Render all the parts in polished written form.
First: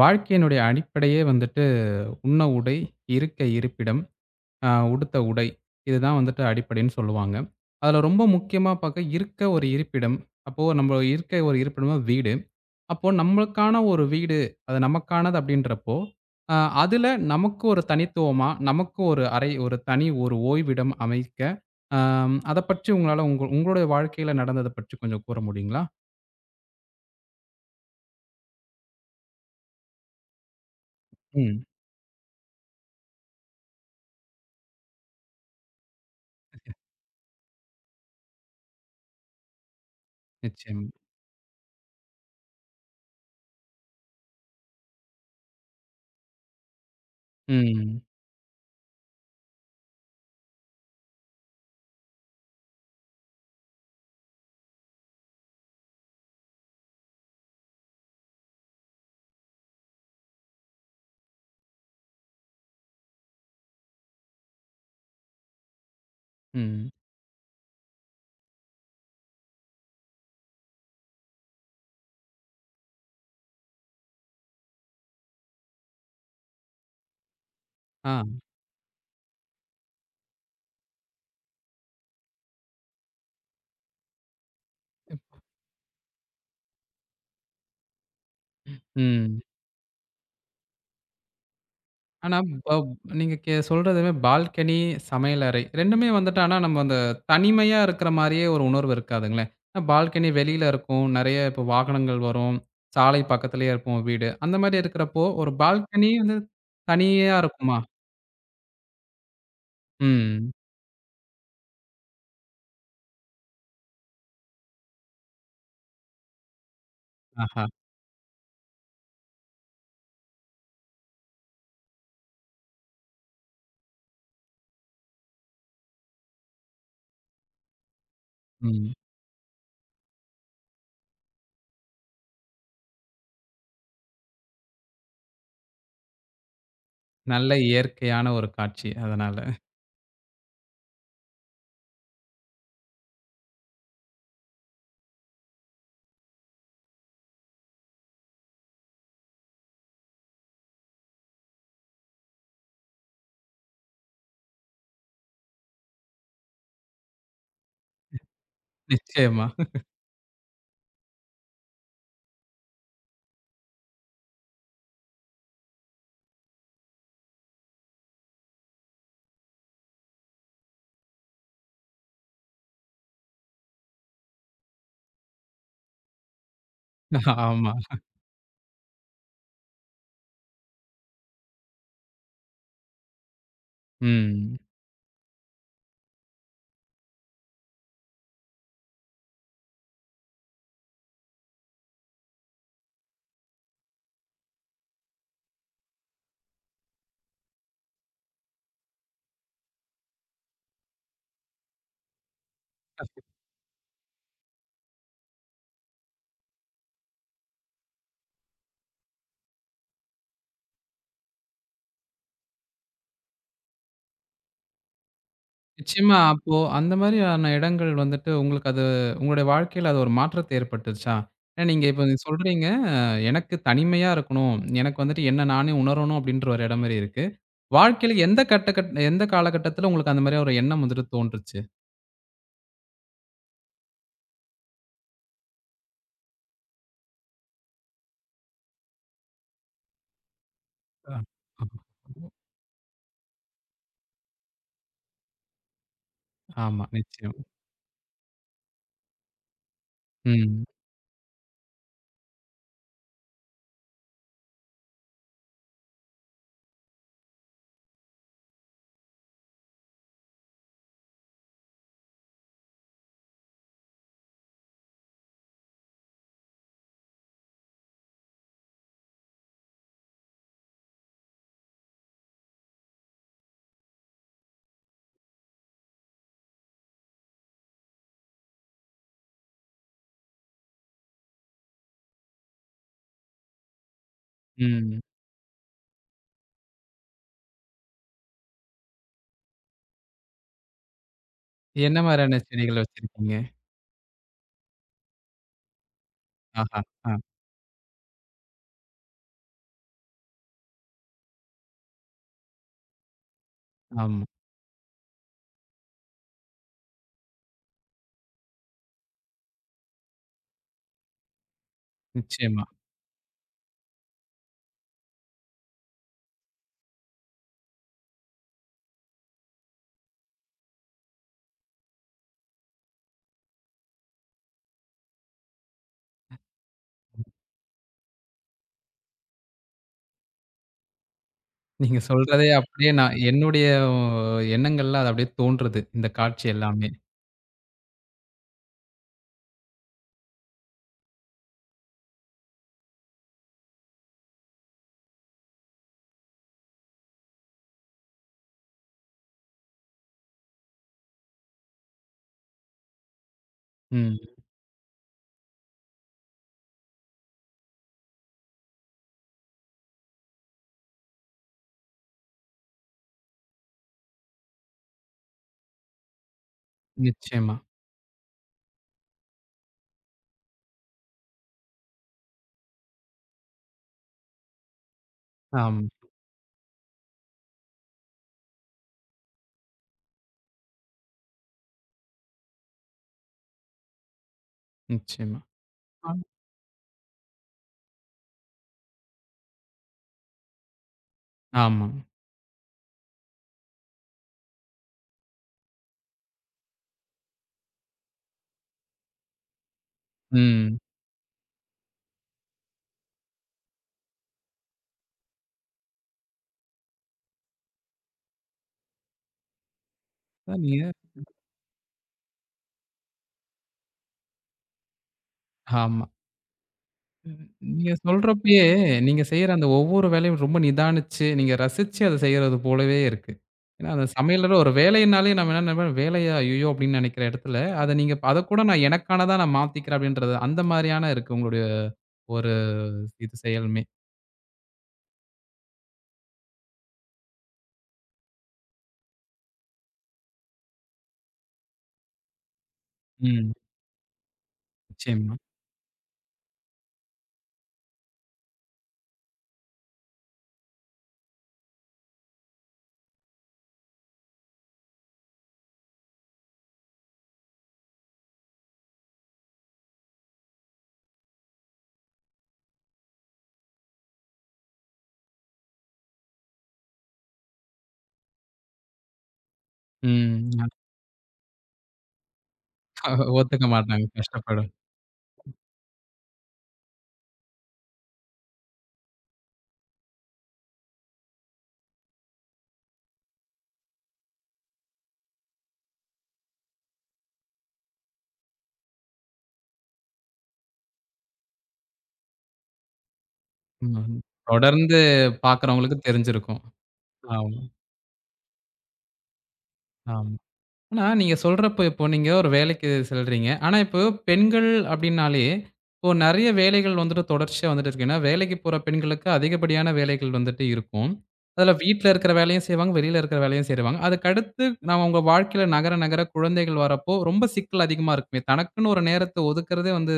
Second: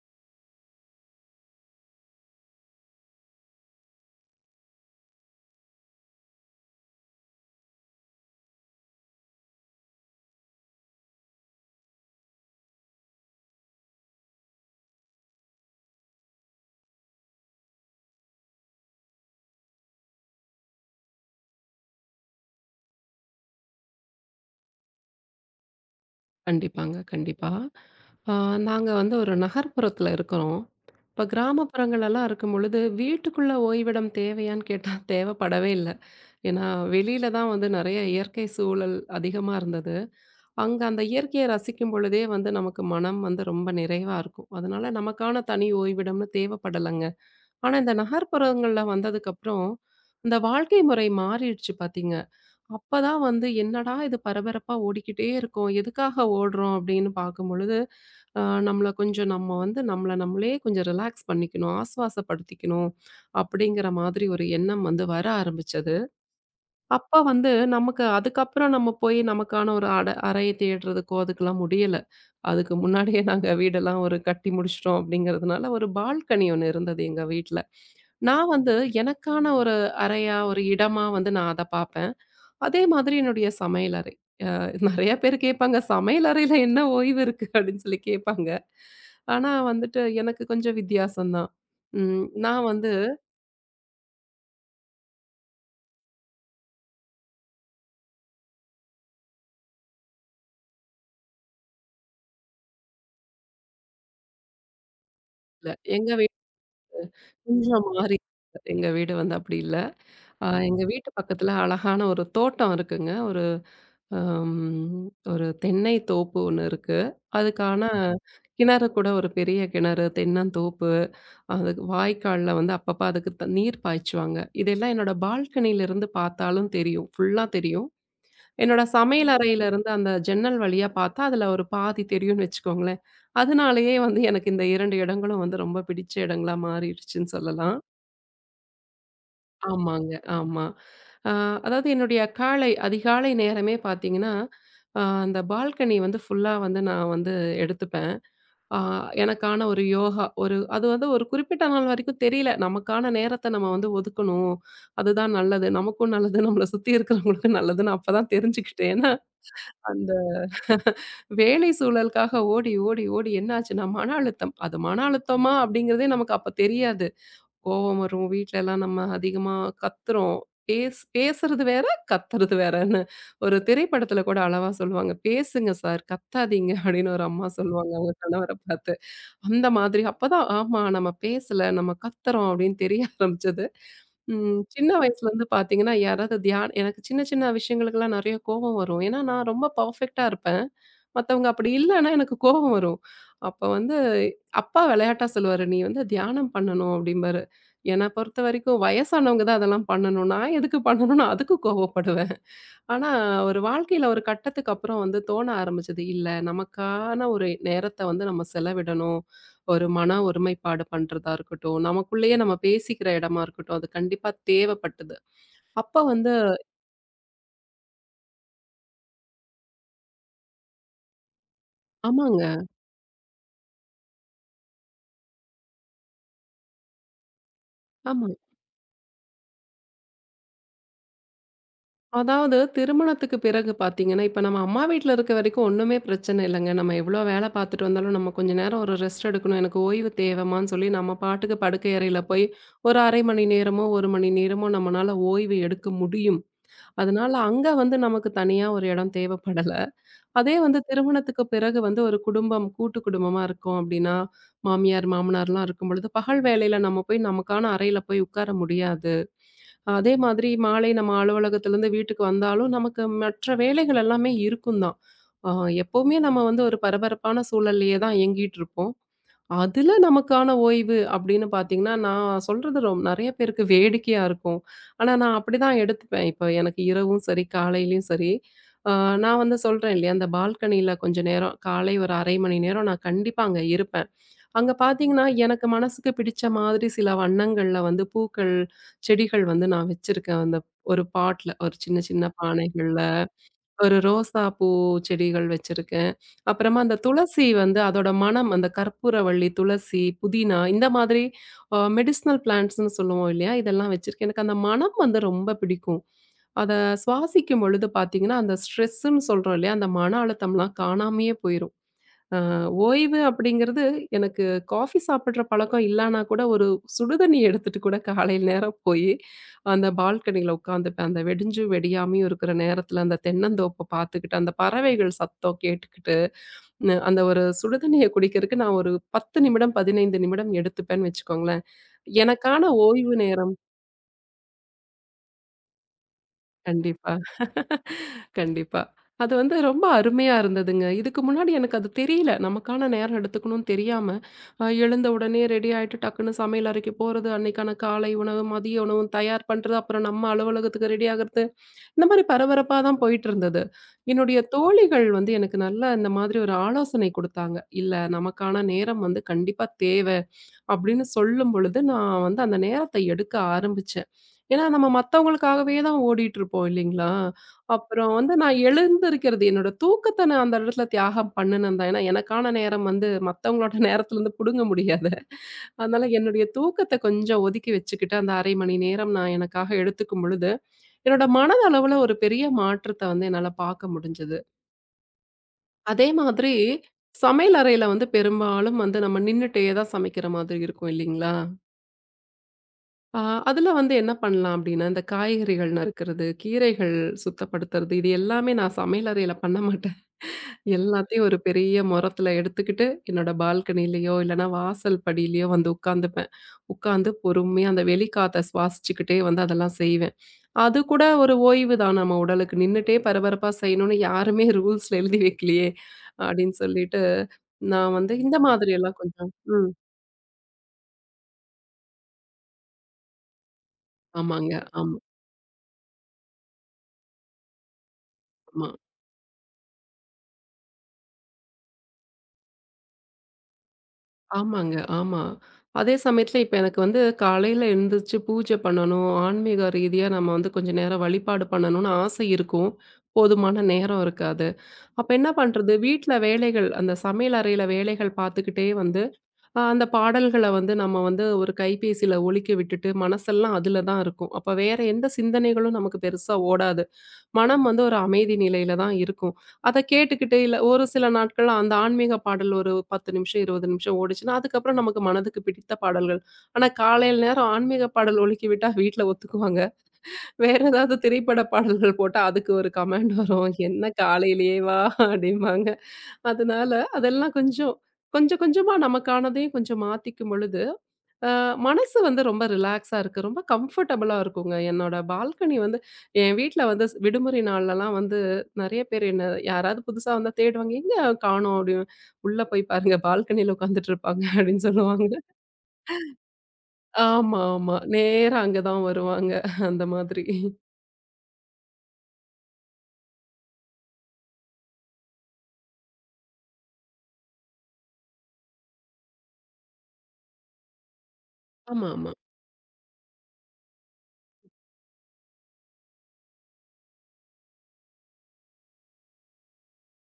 வாழ்க்கையினுடைய அடிப்படையே வந்துட்டு, உண்ண உடை, இருக்க இருப்பிடம், உடுத்த உடை. இதுதான் வந்துட்டு அடிப்படைன்னு சொல்லுவாங்க. அதுல ரொம்ப முக்கியமா பாக்க இருக்க ஒரு இருப்பிடம். அப்போ நம்ம இருக்க ஒரு இருப்பிடமா வீடு. அப்போ நம்மளுக்கான ஒரு வீடு, அது நமக்கானது அப்படின்றப்போ, அ அதுல நமக்கு ஒரு தனித்துவமா, நமக்கு ஒரு அறை, ஒரு தனி ஒரு ஓய்விடம் அமைக்க, அத பற்றி உங்களால உங்க உங்களுடைய வாழ்க்கையில நடந்தத பற்றி கொஞ்சம் கூற முடியுங்களா? கண்டிப்பாங்க, கண்டிப்பா. ஆ நாங்க வந்து ஒரு நகர்ப்புறத்துல இருக்கிறோம். இப்ப ம். கிராமப்புறங்களெல்லாம் இருக்கும்பொழுது, வீட்டுக்குள்ள ஓய்விடம் தேவையான்னு கேட்டா தேவைப்படவே இல்ல. ஏன்னா, வெளியில தான் வந்து நெறைய இயற்கை சூழல் அதிகமா இருந்தது. அங்க நிச்சயம். அந்த இயற்கையை ரசிக்கும் பொழுதே வந்து நமக்கு மனம் வந்து ரொம்ப நிறைவா இருக்கும். அதனால நமக்கான தனி ஓய்விடம்னு தேவைப்படலங்க. ஆனா, இந்த ம். நகர்ப்புறங்கள்ல வந்ததுக்கப்புறம், இந்த வாழ்க்கை முறை மாறிடுச்சு பாத்தீங்க. அப்பதான் வந்து என்னடா இது பரபரப்பா ஓடிக்கிட்டே இருக்கோம். எதுக்காக ஓடுறோம் அப்படின்னு பார்க்கும் பொழுது, அ நம்மள கொஞ்சம் நம்ம வந்து நம்மள நம்மளே கொஞ்சம் ரிலாக்ஸ் பண்ணிக்கணும், ஆஸ்வாசப்படுத்திக்கணும் அப்படிங்கிற மாதிரி ஒரு எண்ணம் வந்து வர ஆரம்பிச்சது. ம். அப்ப வந்து நமக்கு அதுக்கப்புறம் நம்ம போய் நமக்கான ஒரு அறைய தேடுறதுக்கோ அதுக்கெல்லாம் முடியல. அதுக்கு முன்னாடியே நாங்க வீடெல்லாம் ஒரு கட்டி முடிச்சுட்டோம் அப்படிங்கிறதுனால ஒரு பால்கனி ஒண்ணு இருந்தது எங்க வீட்ல. ஆ. நான் வந்து எனக்கான ஒரு அறையா, ஒரு இடமா வந்து நான் அத பார்ப்பேன். அதே மாதிரி என்னுடைய சமையலறை. நெறைய பேர் கேட்பாங்க. "சமையல் அறையில என்ன ஓய்வு இருக்கு?" அப்படின்னு சொல்லி கேட்பாங்க. ம். ஆனா வந்துட்டு எனக்கு கொஞ்சம் வித்தியாசம் தான். ம் ஆனா, நான் பவ் வந்து நீங்க சொல்றதுமே பால்கனி, சமையலறை 2மே வந்துட்டு ஆனா நம்ம அந்த தனிமையா இருக்கிற மாரியே ஒரு உணர்வு இருக்காதுங்களே. ஏன்னா பால்கனி வெளியில இருக்கும். நெறைய இப்போ வாகனங்கள் வரும். சாலை பக்கத்திலேயே இருக்கும் வீடு. அந்த மாரி இருக்கிறப்போ, ஒரு இல்ல, பால்கனி எங்க வீடு வந்து தனியா இருக்குமா? கொஞ்சம் மாறி இருக்கு. எங்க வீடு வந்து அப்படி இல்ல. ம். எங்க வீட்டு பக்கத்துல அழகான ஒரு தோட்டம் இருக்குங்க. அம் ஒரு தென்னை தோப்பு ஒண்ணு இருக்கு. ஆஹா! அதுக்கான கிணறு கூட ஒரு பெரிய கிணறு, தென்னந்தோப்பு, அதுக்கு வாய்க்கால்ல வந்து அப்பப்ப அதுக்கு நீர் பாய்ச்சுவாங்க. இதெல்லாம் என்னோட பால்கனியில இருந்து பார்த்தாலும் தெரியும். ஃபுல்லா தெரியும். என்னோட ம். சமையல் அறையில இருந்து அந்த ஜன்னல் வழியா பார்த்தா, அதுல ஒரு பாதி தெரியும்னு வச்சுக்கோங்களேன். அதனாலேயே வந்து எனக்கு இந்த 2 இடங்களும் வந்து ரொம்ப பிடிச்ச இடங்களா மாறிடுச்சுன்னு நல்ல சொல்லலாம். இயற்கையான ஒரு காட்சி அதனால. ஆமாங்க, ஆமா. அ அதாவது என்னுடைய காலை அதிகாலை நேரமே பார்த்தீங்கன்னா, அந்த பால்கனி வந்து ஃபுல்லா வந்து நான் வந்து எடுத்துப்பேன். அ எனக்கான ஒரு யோகா, ஒரு அது வந்து ஒரு குறிப்பிட்ட நாள் வரைக்கும் தெரியல. நமக்கான நேரத்த நம்ம வந்து ஒதுக்கணும். அதுதான் நல்லது. நமக்கும் நல்லது, நம்மள சுத்தி இருக்கிறவங்களுக்கும் நல்லதுன்னு அப்பதான் தெரிஞ்சுக்கிட்டேன். ஏன்னா நிச்சயமா. வேலை சூழலுக்காக ஓடி, ஓடி, ஓடி என்னாச்சுன்னா, மன அழுத்தம். அது மன அழுத்தமா அப்படிங்கிறதே நமக்கு அப்ப தெரியாது. கோவம் வரும். வீட்லலாம் நம்ம அதிகமா கத்துறோம். பேஸ் பேசுறது வேற, கத்துறது வேறன்னு. ஒரு திரைப்படத்துல கூட அழகா சொல்லுவாங்க. "பேசுங்க சார், கத்தாதீங்க" அப்படின்னு ஒரு அம்மா ஆமா. சொல்லுவாங்க அவங்க கணவர பார்த்து. அந்த மாதிரி அப்பதான் ஆமா நம்ம பேசல, நம்ம கத்துறோம் அப்படின்னு தெரிய ஆரம்பிச்சது. ம். ம். சின்ன வயசுலருந்து பார்த்தீங்கன்னா, யாராவது எனக்கு சின்ன சின்ன விஷயங்களுக்கெல்லாம் நெறைய கோவம் வரும். ஏன்னா நான் ரொம்ப பெர்ஃபெக்ட்டா இருப்பேன். மத்தவங்க அப்படி இல்லன்னா எனக்கு கோபம் வரும். அப்ப வந்து அப்பா விளையாட்டா சொல்லுவாரு, "நீ வந்து தியானம் பண்ணணும்" அப்படிம்பாரு. என்ன பொறுத்தவரைக்கும் வயசானவங்க தான் அதெல்லாம் பண்ணணும். நான் எதுக்கு பண்ணணும்னு அதுக்கு கோவப்படுவேன். ஆனா, ஒரு வாழ்க்கையில ஒரு கட்டத்துக்கு அப்புறம் வந்து தோண ஆரம்பிச்சது. இல்ல நமக்கான ஒரு நேரத்த வந்து நம்ம செலவிடணும். ஒரு மன ஒருமைப்பாடு பண்றதா இருக்கட்டும், நமக்குள்ளேயே நம்ம பேசிக்கிற இடமா இருக்கட்டும், அது கண்டிப்பா தேவைப்பட்டது. அப்ப நிச்சயமா. வந்து அப்போ அந்த மாரியான இடங்கள் வந்துட்டு உங்களுக்கு அது உங்களுடைய வாழ்க்கையில அது ஒரு மாற்றத்த ஏற்பட்டுச்சா? ஏன்னா நீங்க இப்ப ஆமாங்க. சொல்றீங்க, "எனக்கு தனிமையா இருக்கணும். எனக்கு வந்துட்டு என்ன நானே உணரணும்." அப்படின்ற ஒரு இடம் மாரி இருக்கு. வாழ்க்கையில ஆமா. எந்த கட்ட கட் எந்த காலகட்டத்தில உங்களுக்கு அந்த மாரியா ஒரு எண்ணம் வந்துட்டு தோன்றுச்சு? அதாவது திருமணத்துக்கு பிறகு பார்த்தீங்கன்னா, இப்ப நம்ம அம்மா வீட்ல இருக்க வரைக்கும் ஒண்ணுமே பிரச்சனை இல்லங்க. நம்ம எவ்வளோ வேலை பார்த்துட்டு வந்தாலும், நம்ம கொஞ்ச நேரம் ஒரு ரெஸ்ட் எடுக்கணும். எனக்கு ஓய்வு தேவமான்னு சொல்லி நம்ம அ. பாட்டுக்கு ஆமா. படுக்கை அறையில போய் ஒரு 1/2 மணி நேரமோ, 1 மணி நேரமோ நம்மனால ஓய்வு எடுக்க முடியும். ஆமா. அதனால நிச்சயம். அங்க வந்து நமக்கு தனியா ஒரு இடம் தேவைப்படல. அதே ம். வந்து திருமணத்துக்கு பிறகு வந்து ஒரு குடும்பம், கூட்டு குடும்பமா இருக்கோம் அப்படின்னா, மாமியார், மாமனார்லாம் இருக்கும் பொழுது, பகல் வேளையில நம்ம போய் நமக்கான அறையில போய் உட்கார முடியாது. அதே மாதிரி மாலை நம்ம அலுவலகத்திலேருந்து வீட்டுக்கு வந்தாலும் நமக்கு மற்ற வேலைகள் எல்லாமே இருக்கும் தான். அ எப்பவுமே நம்ம வந்து ஒரு பரபரப்பான சூழல்லயே தான் இயங்கிட்டு இருப்போம். அதுல நமக்கான ஓய்வு அப்படின்னு பார்த்தீங்கன்னா, நான் சொல்றது நெறைய பேருக்கு வேடிக்கையா இருக்கும். ஆனா, நான் அப்படிதான் எடுத்துப்பேன். இப்ப எனக்கு இரவும் சரி, காலையிலயும் சரி, அ நான் வந்து சொல்றேன் இல்லையா, அந்த பால்கனியில கொஞ்ச நேரம் காலை ஒரு 1/2 மணி நேரம் நான் கண்டிப்பா அங்க இருப்பேன். அங்க ம். பார்த்தீங்கன்னா, எனக்கு மனசுக்கு பிடிச்ச மாதிரி சில வண்ணங்கள்ல வந்து பூக்கள், செடிகள் வந்து நான் வச்சிருக்கேன். அந்த ஒரு பாட்ல ஒரு என்ன சின்ன சின்ன மாரியான செடிகள் பானைகள்ல. வச்சிருக்கீங்க? ஒரு ரோசா பூ செடிகள் வச்சிருக்கேன். அப்புறமா ஆஹா. அந்த ஆ. துளசி வந்து அதோட மணம், அந்த கற்பூரவள்ளி, துளசி, புதினா இந்த மாதிரி மெடிசினல் பிளான்ட்ஸ்ன்னு சொல்லுவோம் இல்லையா? இதெல்லாம் ஆமா. வச்சிருக்கேன். எனக்கு அந்த மணம் வந்து ரொம்ப பிடிக்கும். அத சுவாசிக்கும் பொழுது பார்த்தீங்கன்னா, அந்த ஸ்ட்ரெஸ்ன்னு சொல்றோம் இல்லையா? அந்த மன அழுத்தம்லாம் காணாமயே போயிரும். அ நிச்சயமா. ஓய்வு அப்படிங்கிறது எனக்கு காஃபி சாப்பிடுற பழக்கம் இல்லனா கூட, ஒரு சுடுதண்ணி எடுத்துட்டு கூட காலையில நேரம் போயி, அந்த பால்கனியில உட்காந்துப்பேன். அந்த வெடிஞ்சும் வெடியாமயும் இருக்கிற நேரத்தில அந்த தென்னந்தோப்ப பார்த்துக்கிட்டு, அந்த பறவைகள் சத்தம் கேட்டுக்கிட்டு, அந்த ஒரு சுடுதண்ணிய குடிக்கிறதுக்கு நான் ஒரு 10 நிமிடம், 15 நிமிடம் எடுத்துப்பேன்னு வச்சுக்கோங்களேன். நீங்க சொல்றதே எனக்கான அப்படியே நான் ஓய்வு நேரம் என்னுடைய எண்ணங்கள்ல அது அப்படியே தோன்றுது. இந்த காட்சி எல்லாமே. கண்டிப்பா. கண்டிப்பா. அது வந்து ரொம்ப அருமையா இருந்ததுங்க. இதுக்கு முன்னாடி எனக்கு அது தெரியல. நமக்கான நேரம் எடுத்துக்கணும்னு தெரியாம, எழுந்த உடனே ரெடி ஆயிட்டு டக்குன்னு சமையல் அறைக்கு போறது, அன்னைக்கான காலை உணவு, மதிய உணவும் தயார் பண்றது, அப்புறம் நம்ம அலுவலகத்துக்கு ரெடி ஆகுறது, இந்த மாரி பரபரப்பா தான் போயிட்டு இருந்தது. ம். என்னுடைய தோழிகள் வந்து எனக்கு நல்லா இந்த மாதிரி ஒரு ஆலோசனை குடுத்தாங்க. "இல்ல நமக்கான நேரம் வந்து கண்டிப்பா தேவ. அப்படின்னு சொல்லும் பொழுது, நான் வந்து அந்த நேரத்த எடுக்க ஆரம்பிச்சேன். ஏன்னா, நம்ம மத்தவங்களுக்காகவே தான் ஓடிட்டுருப்போம் இல்லைங்களா? நிச்சயமா. அப்புறம் வந்து நான் எழுந்திருக்கிறது என்னோட தூக்கத்த நான் அந்த இடத்துல தியாகம் பண்ணுனேன் தான். ஏன்னா, எனக்கான நேரம் வந்து மத்தவங்களோட நேரத்துலருந்து புடுங்க முடியாது. ஆமா. அதனால என்னுடைய தூக்கத்த கொஞ்சம் ஒதுக்கி வச்சுக்கிட்டு, அந்த 1/2 மணி நேரம் நான் எனக்காக எடுத்துக்கும் பொழுது, என்னோட மனதளவுல ஒரு பெரிய மாற்றத்த வந்து என்னால பார்க்க முடிஞ்சது. நிச்சயமா. அதே ஆமா. மாதிரி சமையல் அறையில வந்து பெரும்பாலும் வந்து நம்ம நின்னுட்டே தான் சமைக்கிற மாதிரி இருக்கும் இல்லைங்களா? ஆமா. ஆ, அதுல வந்து என்ன பண்ணலாம் அப்படின்னா, இந்த காய்கறிகள் நறுக்கிறது, கீரைகள் சுத்தப்படுத்துறது, இது எல்லாமே நான் சமையல் அறையில பண்ண மாட்டேன். ம். எல்லாத்தையும் ஒரு பெரிய மொறத்துல எடுத்துக்கிட்டு, என்னோட பால்கனிலயோ இல்லன்னா வாசல் படியிலயோ வந்து உட்காந்துப்பேன். உட்காந்து பொறுமையா அந்த வெளிக்காத்த சுவாசிச்சுக்கிட்டே வந்து அதெல்லாம் செய்வேன். அதான் அது நீங்க கூட ஒரு ஓய்வு தான் நம்ம உடலுக்கு. நின்னுட்டே பரபரப்பா செய்யணும்னு யாருமே ரூல்ஸ்ல எழுதி வைக்கலையே! ஆமா. அப்படின்னு சொல்லிட்டு, நீங்க நான் வந்து இந்த சொல்றப்பயே, மாதிரி எல்லாம் நீங்க கொஞ்சம் செய்ற அந்த ம். ஒவ்வொரு வேலையும் ரொம்ப நிதானிச்சு, நீங்க ரசிச்சு அத செய்றது போலவே இருக்கு. ஏன்னா, அந்த ஆமாங்க. சமையலற ஒரு ஆமா, வேலைனாலே நம்ம என்ன நெனைப்போம், "வேலையா? ஐய்யயோ!" அப்படின்னு நெனைக்கிற இடத்துல, அத நீங்க அதக்கூட ஆமா. நான் எனக்கானதா நான் மாத்திக்கிறேன் அப்படின்றது, அந்த மாரியான இருக்கு உங்களுடைய ஒரு இது செயலுமே. ஆமாங்க. ஆமா. அதே சமயத்துல இப்ப எனக்கு வந்து காலையில எழுந்திரிச்சு பூஜை பண்ணணும். ஆன்மீக ரீதியா நம்ம வந்து கொஞ்ச நேரம் வழிபாடு பண்ணணும்னு ஆசை இருக்கும். ம். போதுமான நேரம் இருக்காது. அப்ப என்ன நிச்சயமா. பண்றது? வீட்ல வேலைகள் அந்த சமையல் அறையில வேலைகள் பார்த்துக்கிட்டே வந்து அந்த பாடல்கள வந்து நம்ம வந்து ஒரு கைபேசியில ஒலிக்க விட்டுட்டு மனசெல்லாம் அதுல தான் இருக்கும். அப்ப வேற எந்த சிந்தனைகளும் நமக்கு பெருசா ஓடாது. மனம் வந்து ஒரு அமைதி நிலையில தான் இருக்கும். அத கேட்டுக்கிட்டு, இல்ல ஒரு சில நாட்கள் அந்த ஆன்மீக பாடல் ஒரு 10 நிமிஷம், 20 நிமிஷம் ஓடுச்சுன்னா, அதுக்கப்புறம் நமக்கு மனதுக்கு பிடித்த பாடல்கள். ஆனா காலையில நேரம் ஆன்மீக பாடல் ஒலிக்கிவிட்டா வீட்ல ஒத்துக்குவாங்க. ம். வேற ஏதாவது திரைப்பட பாடல்கள் போட்டா அதுக்கு ஒரு கமெண்ட் வரும். ஒத்துக்க "என்ன மாட்டாங்க. கஷ்டப்படும். காலையிலேயேவா?" அப்படிம்பாங்க. அதனால அதெல்லாம் கொஞ்சம் கொஞ்சம் கொஞ்சமா நமக்கானதையும் கொஞ்சம் மாத்திக்கும் பொழுது அ மனசு வந்து ரொம்ப ரிலாக்ஸா இருக்கு. ரொம்ப கம்ஃபர்டபுளா இருக்குங்க. என்னோட பால்கனி வந்து என் வீட்ல வந்து விடுமுறை நாள்லலாம் வந்து நெறைய பேர் என்ன யாராவது புதுசா வந்தா தேடுவாங்க. "எங்க காணோம்?" அப்படின்னு. "உள்ள போய் பாருங்க. பால்கனியில உட்காந்துட்டு ம். இருப்பாங்க" அப்படின்னு தொடர்ந்து சொல்லுவாங்க. பார்க்குறவங்களுக்கு தெரிஞ்சிருக்கும். ஆமா, ஆமா, ஆமா. நேரா அங்க தான் வருவாங்க. அந்த மாதிரி. ஆமா. ஆனா, நீங்க சொல்றப்போ இப்போ நீங்க ஒரு வேலைக்கு செல்றீங்க. ஆனா, இப்போ பெண்கள் அப்டின்னாலே, இப்போ நெறைய வேலைகள் வந்துட்டு தொடர்ச்சியா வந்துட்டு இருக்கு. ஏன்னா, வேலைக்கு போற பெண்களுக்கு அதிகப்படியான வேலைகள் வந்துட்டு இருக்கும். அதுல ஆமா, வீட்ல ஆமா. இருக்கிற வேலையும் செய்வாங்க, வெளியில இருக்கிற வேலையும் செய்வாங்க. அதுக்கடுத்து உங்க வாழ்க்கையில நகர, நகர குழந்தைகள் வரப்போ ரொம்ப சிக்கல் அதிகமா இருக்குமே. தனக்குன்னு ஒரு நேரத்த ஒதுக்குறதே வந்து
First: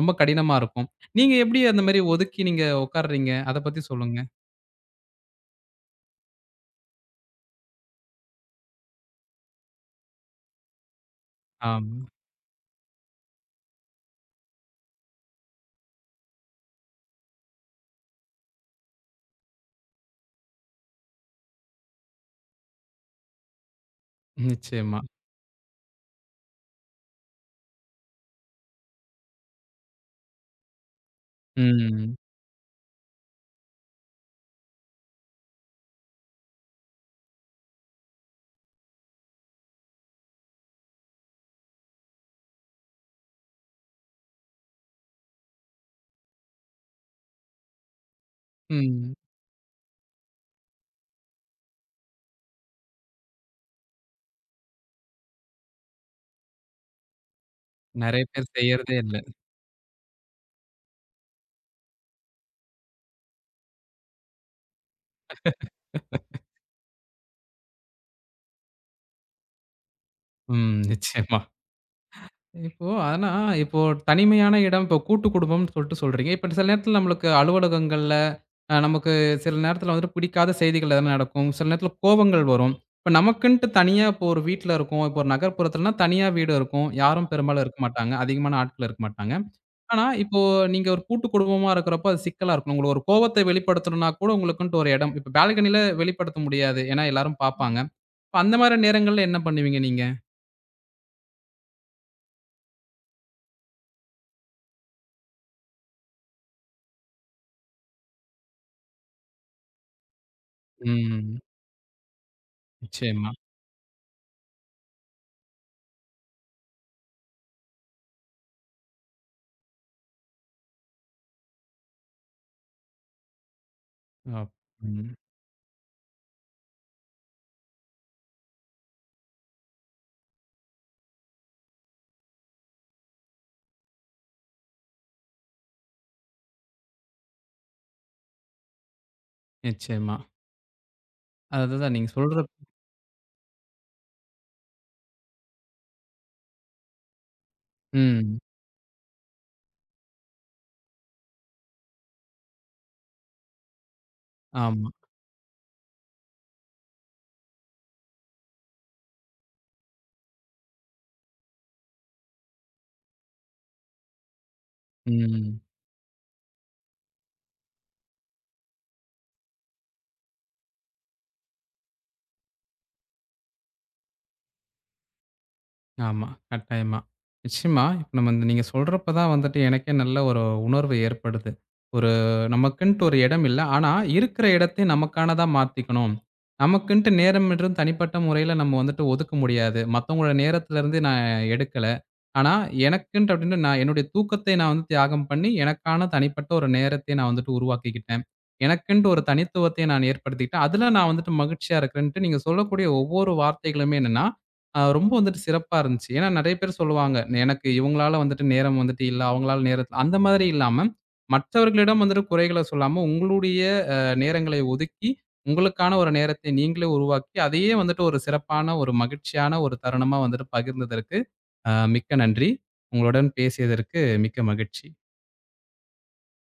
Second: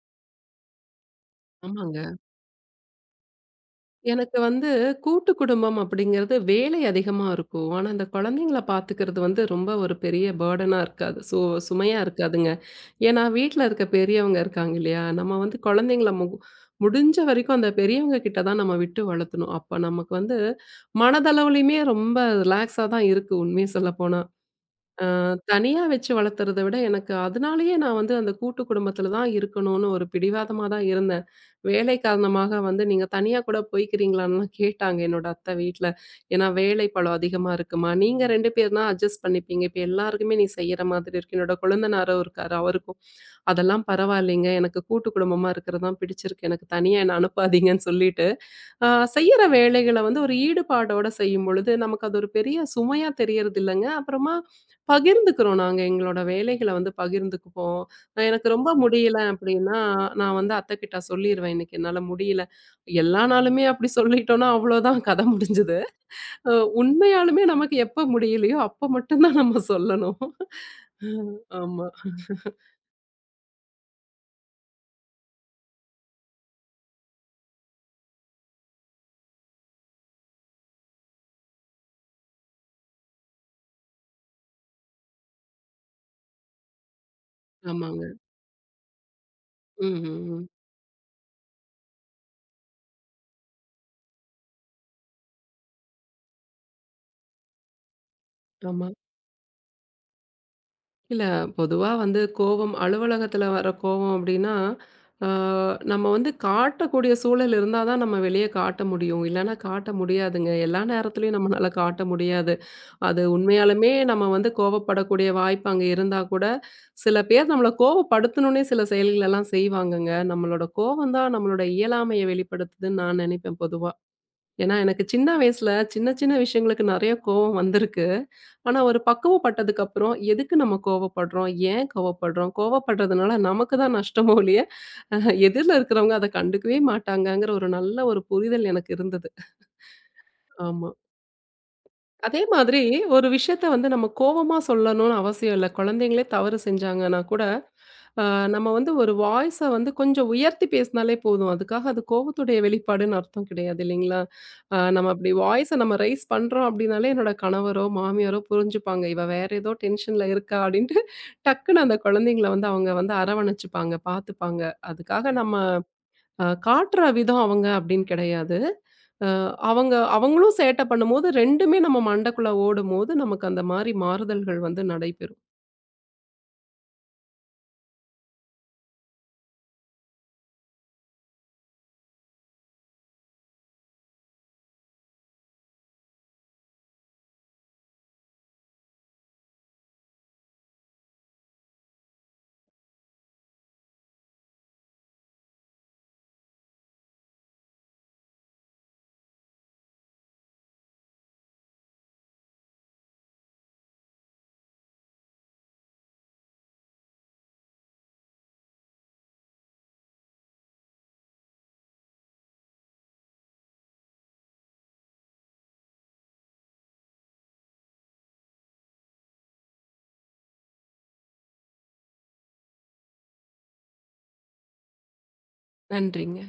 ரொம்ப கடினமா இருக்கும். நீங்க எப்டி அந்த ஆமாங்க. மாரி ஒதுக்கி நீங்க உட்கார்றீங்க? அத பத்தி சொல்லுங்க. எனக்கு வந்து கூட்டு குடும்பம் அப்படிங்கிறது வேலை அதிகமா இருக்கும். ஆனா, இந்த குழந்தைங்கள பார்த்துக்கிறது வந்து ரொம்ப ஒரு பெரிய பர்டனா இருக்காது. ஆமா. சுமையா இருக்காதுங்க. ஏன்னா, வீட்ல இருக்க பெரியவங்க இருக்காங்க இல்லையா? நம்ம வந்து குழந்தைங்கள முடிஞ்ச வரைக்கும் அந்த பெரியவங்க கிட்ட தான் நம்ம விட்டு வளர்த்தணும். அப்ப நமக்கு வந்து மனதளவுலயுமே ரொம்ப ரிலாக்ஸா தான் இருக்கு. உண்மைய சொல்லப்போனா. நிச்சயமா. அ தனியா வச்சு வளர்த்துறத விட எனக்கு அதனாலேயே நான் வந்து அந்த கூட்டு குடும்பத்தில தான் இருக்கணும்னு ஒரு பிடிவாதமா தான் இருந்தேன். வேலை ம். காரணமாக வந்து நீங்க தனியா கூட போய்க்கிறீங்களான்னுலாம் கேட்டாங்க என்னோட அத்தை வீட்ல. ஏன்னா வேலை பளு அதிகமா இருக்குமா, நீங்க 2 பேர் தான் அட்ஜஸ்ட் பண்ணிப்பீங்க. இப்ப எல்லாருக்குமே நீ செய்ற மாதிரி இருக்கு. என்னோட கொழுந்தனாரும் இருக்காரு அவருக்கும். அதெல்லாம் பரவாயில்லைங்க. எனக்கு கூட்டு குடும்பமா இருக்கிறது தான் பிடிச்சிருக்கு. எனக்கு தனியா என்ன அனுப்பாதீங்கன்னு சொல்லிட்டு ஆ, ம். செய்யற வேலைகள வந்து ஒரு ஈடுபாடோட செய்யும்பொழுது, நமக்கு அது ஒரு பெரிய சுமையா தெரியறதில்லங்க. அப்புறமா பகிர்ந்துக்கிறோம் நாங்க எங்களோட வேலைகள வந்து பகிர்ந்துக்குப்போம். நெறைய எனக்கு பேர் ரொம்ப செய்யறதே இல்ல. முடியல அப்டின்னா, நான் வந்து அத்தகிட்ட சொல்லிருவேன், "இன்னைக்கு என்னால முடியல." எல்லா நாளுமே அப்டி சொல்லிட்டோம்னா அவ்ளோதான் கத முடிஞ்சது. அ உண்மையாலுமே நமக்கு எப்ப முடியலையோ, அப்ப மட்டும் தான் நம்ம சொல்லணும். ம். அஹ் நிச்சயமா. ஆமா. இப்போ ஆனா, இப்போ தனிமையான இடம், இப்போ கூட்டு குடும்பம்னு சொல்லிட்டு சொல்றீங்க. இப்ப சில நேரத்தில நம்மளுக்கு அலுவலகங்கள்ல, நமக்கு சில நேரத்தில வந்துட்டு பிடிக்காத செய்திகள் எதனா நடக்கும். சில நேரத்தில கோபங்கள் வரும். இப்ப நமக்குன்ட்டு தனியா இப்போ ஒரு வீட்ல இருக்கோம். இப்போ ஒரு நகர்ப்புறத்துலனா தனியா வீடு இருக்கும். யாரும் பெரும்பாலும் இருக்க ஆமாங்க. மாட்டாங்க. அதிகமான ஆட்கள் இருக்க மாட்டாங்க. ம், ஆனா, ம், இப்போ ம். நீங்க ஒரு கூட்டு குடும்பமா இருக்கிறப்போ அது சிக்கலா இருக்கும். உங்களுக்கு ஒரு கோபத்த வெளிப்படுத்தணும்னா கூட உங்களுக்குன்ட்டு ஒரு இடம். இப்ப பால்கனில வெளிப்படுத்த முடியாது. ஏன்னா எல்லாரும் பார்ப்பாங்க. இப்ப அந்த மாரி ஆமா. நேரங்கள்ல என்ன பண்ணுவீங்க நீங்க? இல்ல, பொதுவா வந்து கோவம் அலுவலகத்துல வர கோவம் அப்டின்னா, ஆ நம்ம வந்து காட்டக்கூடிய சூழல் இருந்தா தான் நம்ம வெளிய காட்ட முடியும். இல்லன்னா காட்ட முடியாதுங்க. எல்லா நேரத்துலயும் ம். நம்மளால காட்ட முடியாது. அது நிச்சயமா. உண்மையாலுமே நம்ம வந்து கோவப்படக்கூடிய வாய்ப்பு அங்க இருந்தா கூட, சில பேர் நம்மள கோவப்படுத்தணும்னே சில செயல்களெல்லாம் செய்வாங்கங்க. நம்மளோட கோவம் தான் நம்மளோட இயலாமைய வெளிப்படுத்துதுன்னு நான் நெனைப்பேன் பொதுவா. அப் ஏன்னா, எனக்கு ம். சின்ன வயசுல சின்ன சின்ன விஷயங்களுக்கு நெறைய கோவம் வந்திருக்கு. ஆனா, ஒரு பக்குவப்பட்டதுக்கப்புறம், எதுக்கு நம்ம கோவப்படுறோம்? ஏன் கோவப்படுறோம்? கோவப்படுறதுனால நமக்கு தான் நஷ்டமோ ஒழிய, அ எதிர்ல இருக்கிறவங்க அத கண்டுக்கவே மாட்டாங்கங்கிற ஒரு நல்ல ஒரு புரிதல் எனக்கு இருந்தது. நிச்சயமா. ஆமா. அதுதான் நீங்க அதே சொல்ற மாதிரி ஒரு விஷயத்த வந்து நம்ம கோவமா சொல்லணும்னு அவசியம் இல்ல. குழந்தைங்களே தவறு செஞ்சாங்கன்னா கூட, அ ம். நம்ம வந்து ஒரு வாய்ஸ வந்து கொஞ்சம் உயர்த்தி பேசினாலே போதும். அதுக்காக அது கோவத்துடைய வெளிப்பாடுன்னு அர்த்தம் கிடையாது இல்லைங்களா? ஆமா. நம்ம அப்படி வாய்ஸ நம்ம ரைஸ் பண்றோம் அப்படின்னாலே என்னோட கணவரோ, மாமியாரோ புரிஞ்சுப்பாங்க. "இவ வேற ஏதோ டென்ஷன்ல இருக்கா" அப்படின்ட்டு டக்குனு அந்த குழந்தைங்கள வந்து அவங்க வந்து அரவணைச்சுப்பாங்க, பார்த்துப்பாங்க. அதுக்காக நம்ம ம். காட்டுற விதம் அவங்க அப்படின்னு கிடையாது. அ அவங்க அவங்களும் சேட்டை பண்ணும்போது 2மே நம்ம மண்டைக்குள்ள ஓடும்போது, நமக்கு அந்த மாரி மாறுதல்கள் வந்து நடைபெறும். ஆமா. கட்டாயமா. நிச்சயமா. இப்ப நம்ம இந்த நீங்க சொல்றப்ப தான் வந்துட்டு எனக்கே நல்ல ஒரு உணர்வு ஏற்படுது. ஒரு நமக்குன்ட்டு ஒரு இடம் இல்ல. ஆனா, இருக்கிற இடத்தை நமக்கானதா மாத்திக்கணும். நமக்குன்ட்டு நேரம்ன்றது தனிப்பட்ட முறையில நம்ம வந்துட்டு ஒதுக்க முடியாது. மத்தவங்களோட நேரத்திலருந்து நான் எடுக்கல. ஆனா, எனக்குன்ட்டு அப்டின்னு நான் என்னுடைய தூக்கத்தை நான் வந்து தியாகம் பண்ணி, எனக்கான தனிப்பட்ட ஒரு நேரத்தை நான் வந்துட்டு உருவாக்கிக்கிட்டேன். எனக்குன்ட்டு ஒரு தனித்துவத்தை நான் ஏற்படுத்திக்கிட்டேன். அதுல நான் வந்துட்டு மகிழ்ச்சியா இருக்கிறேன்ட்டு நீங்க சொல்லக்கூடிய ஒவ்வொரு வார்த்தைகளுமே என்னன்னா, ரொம்ப வந்துட்டு சிறப்பா இருந்துச்சு. ஏன்னா நெறைய பேர் சொல்லுவாங்க. எனக்கு இவங்களால வந்துட்டு நேரம் வந்துட்டு இல்ல, அவங்களால நேரத்துல அந்த மாதிரி இல்லாம, மற்றவர்களிடம் வந்துட்டு குறைகள சொல்லாம, உங்களுடைய அ நேரங்களை ஒதுக்கி, உங்களுக்கான ஒரு நேரத்தை நீங்களே உருவாக்கி, அதையே வந்துட்டு ஒரு சிறப்பான, ஒரு மகிழ்ச்சியான ஒரு தருணமா வந்துட்டு பகிர்ந்ததற்கு, மிக்க நன்றி. உங்களுடன் பேசியதற்கு மிக்க மகிழ்ச்சி. நன்றிங்க.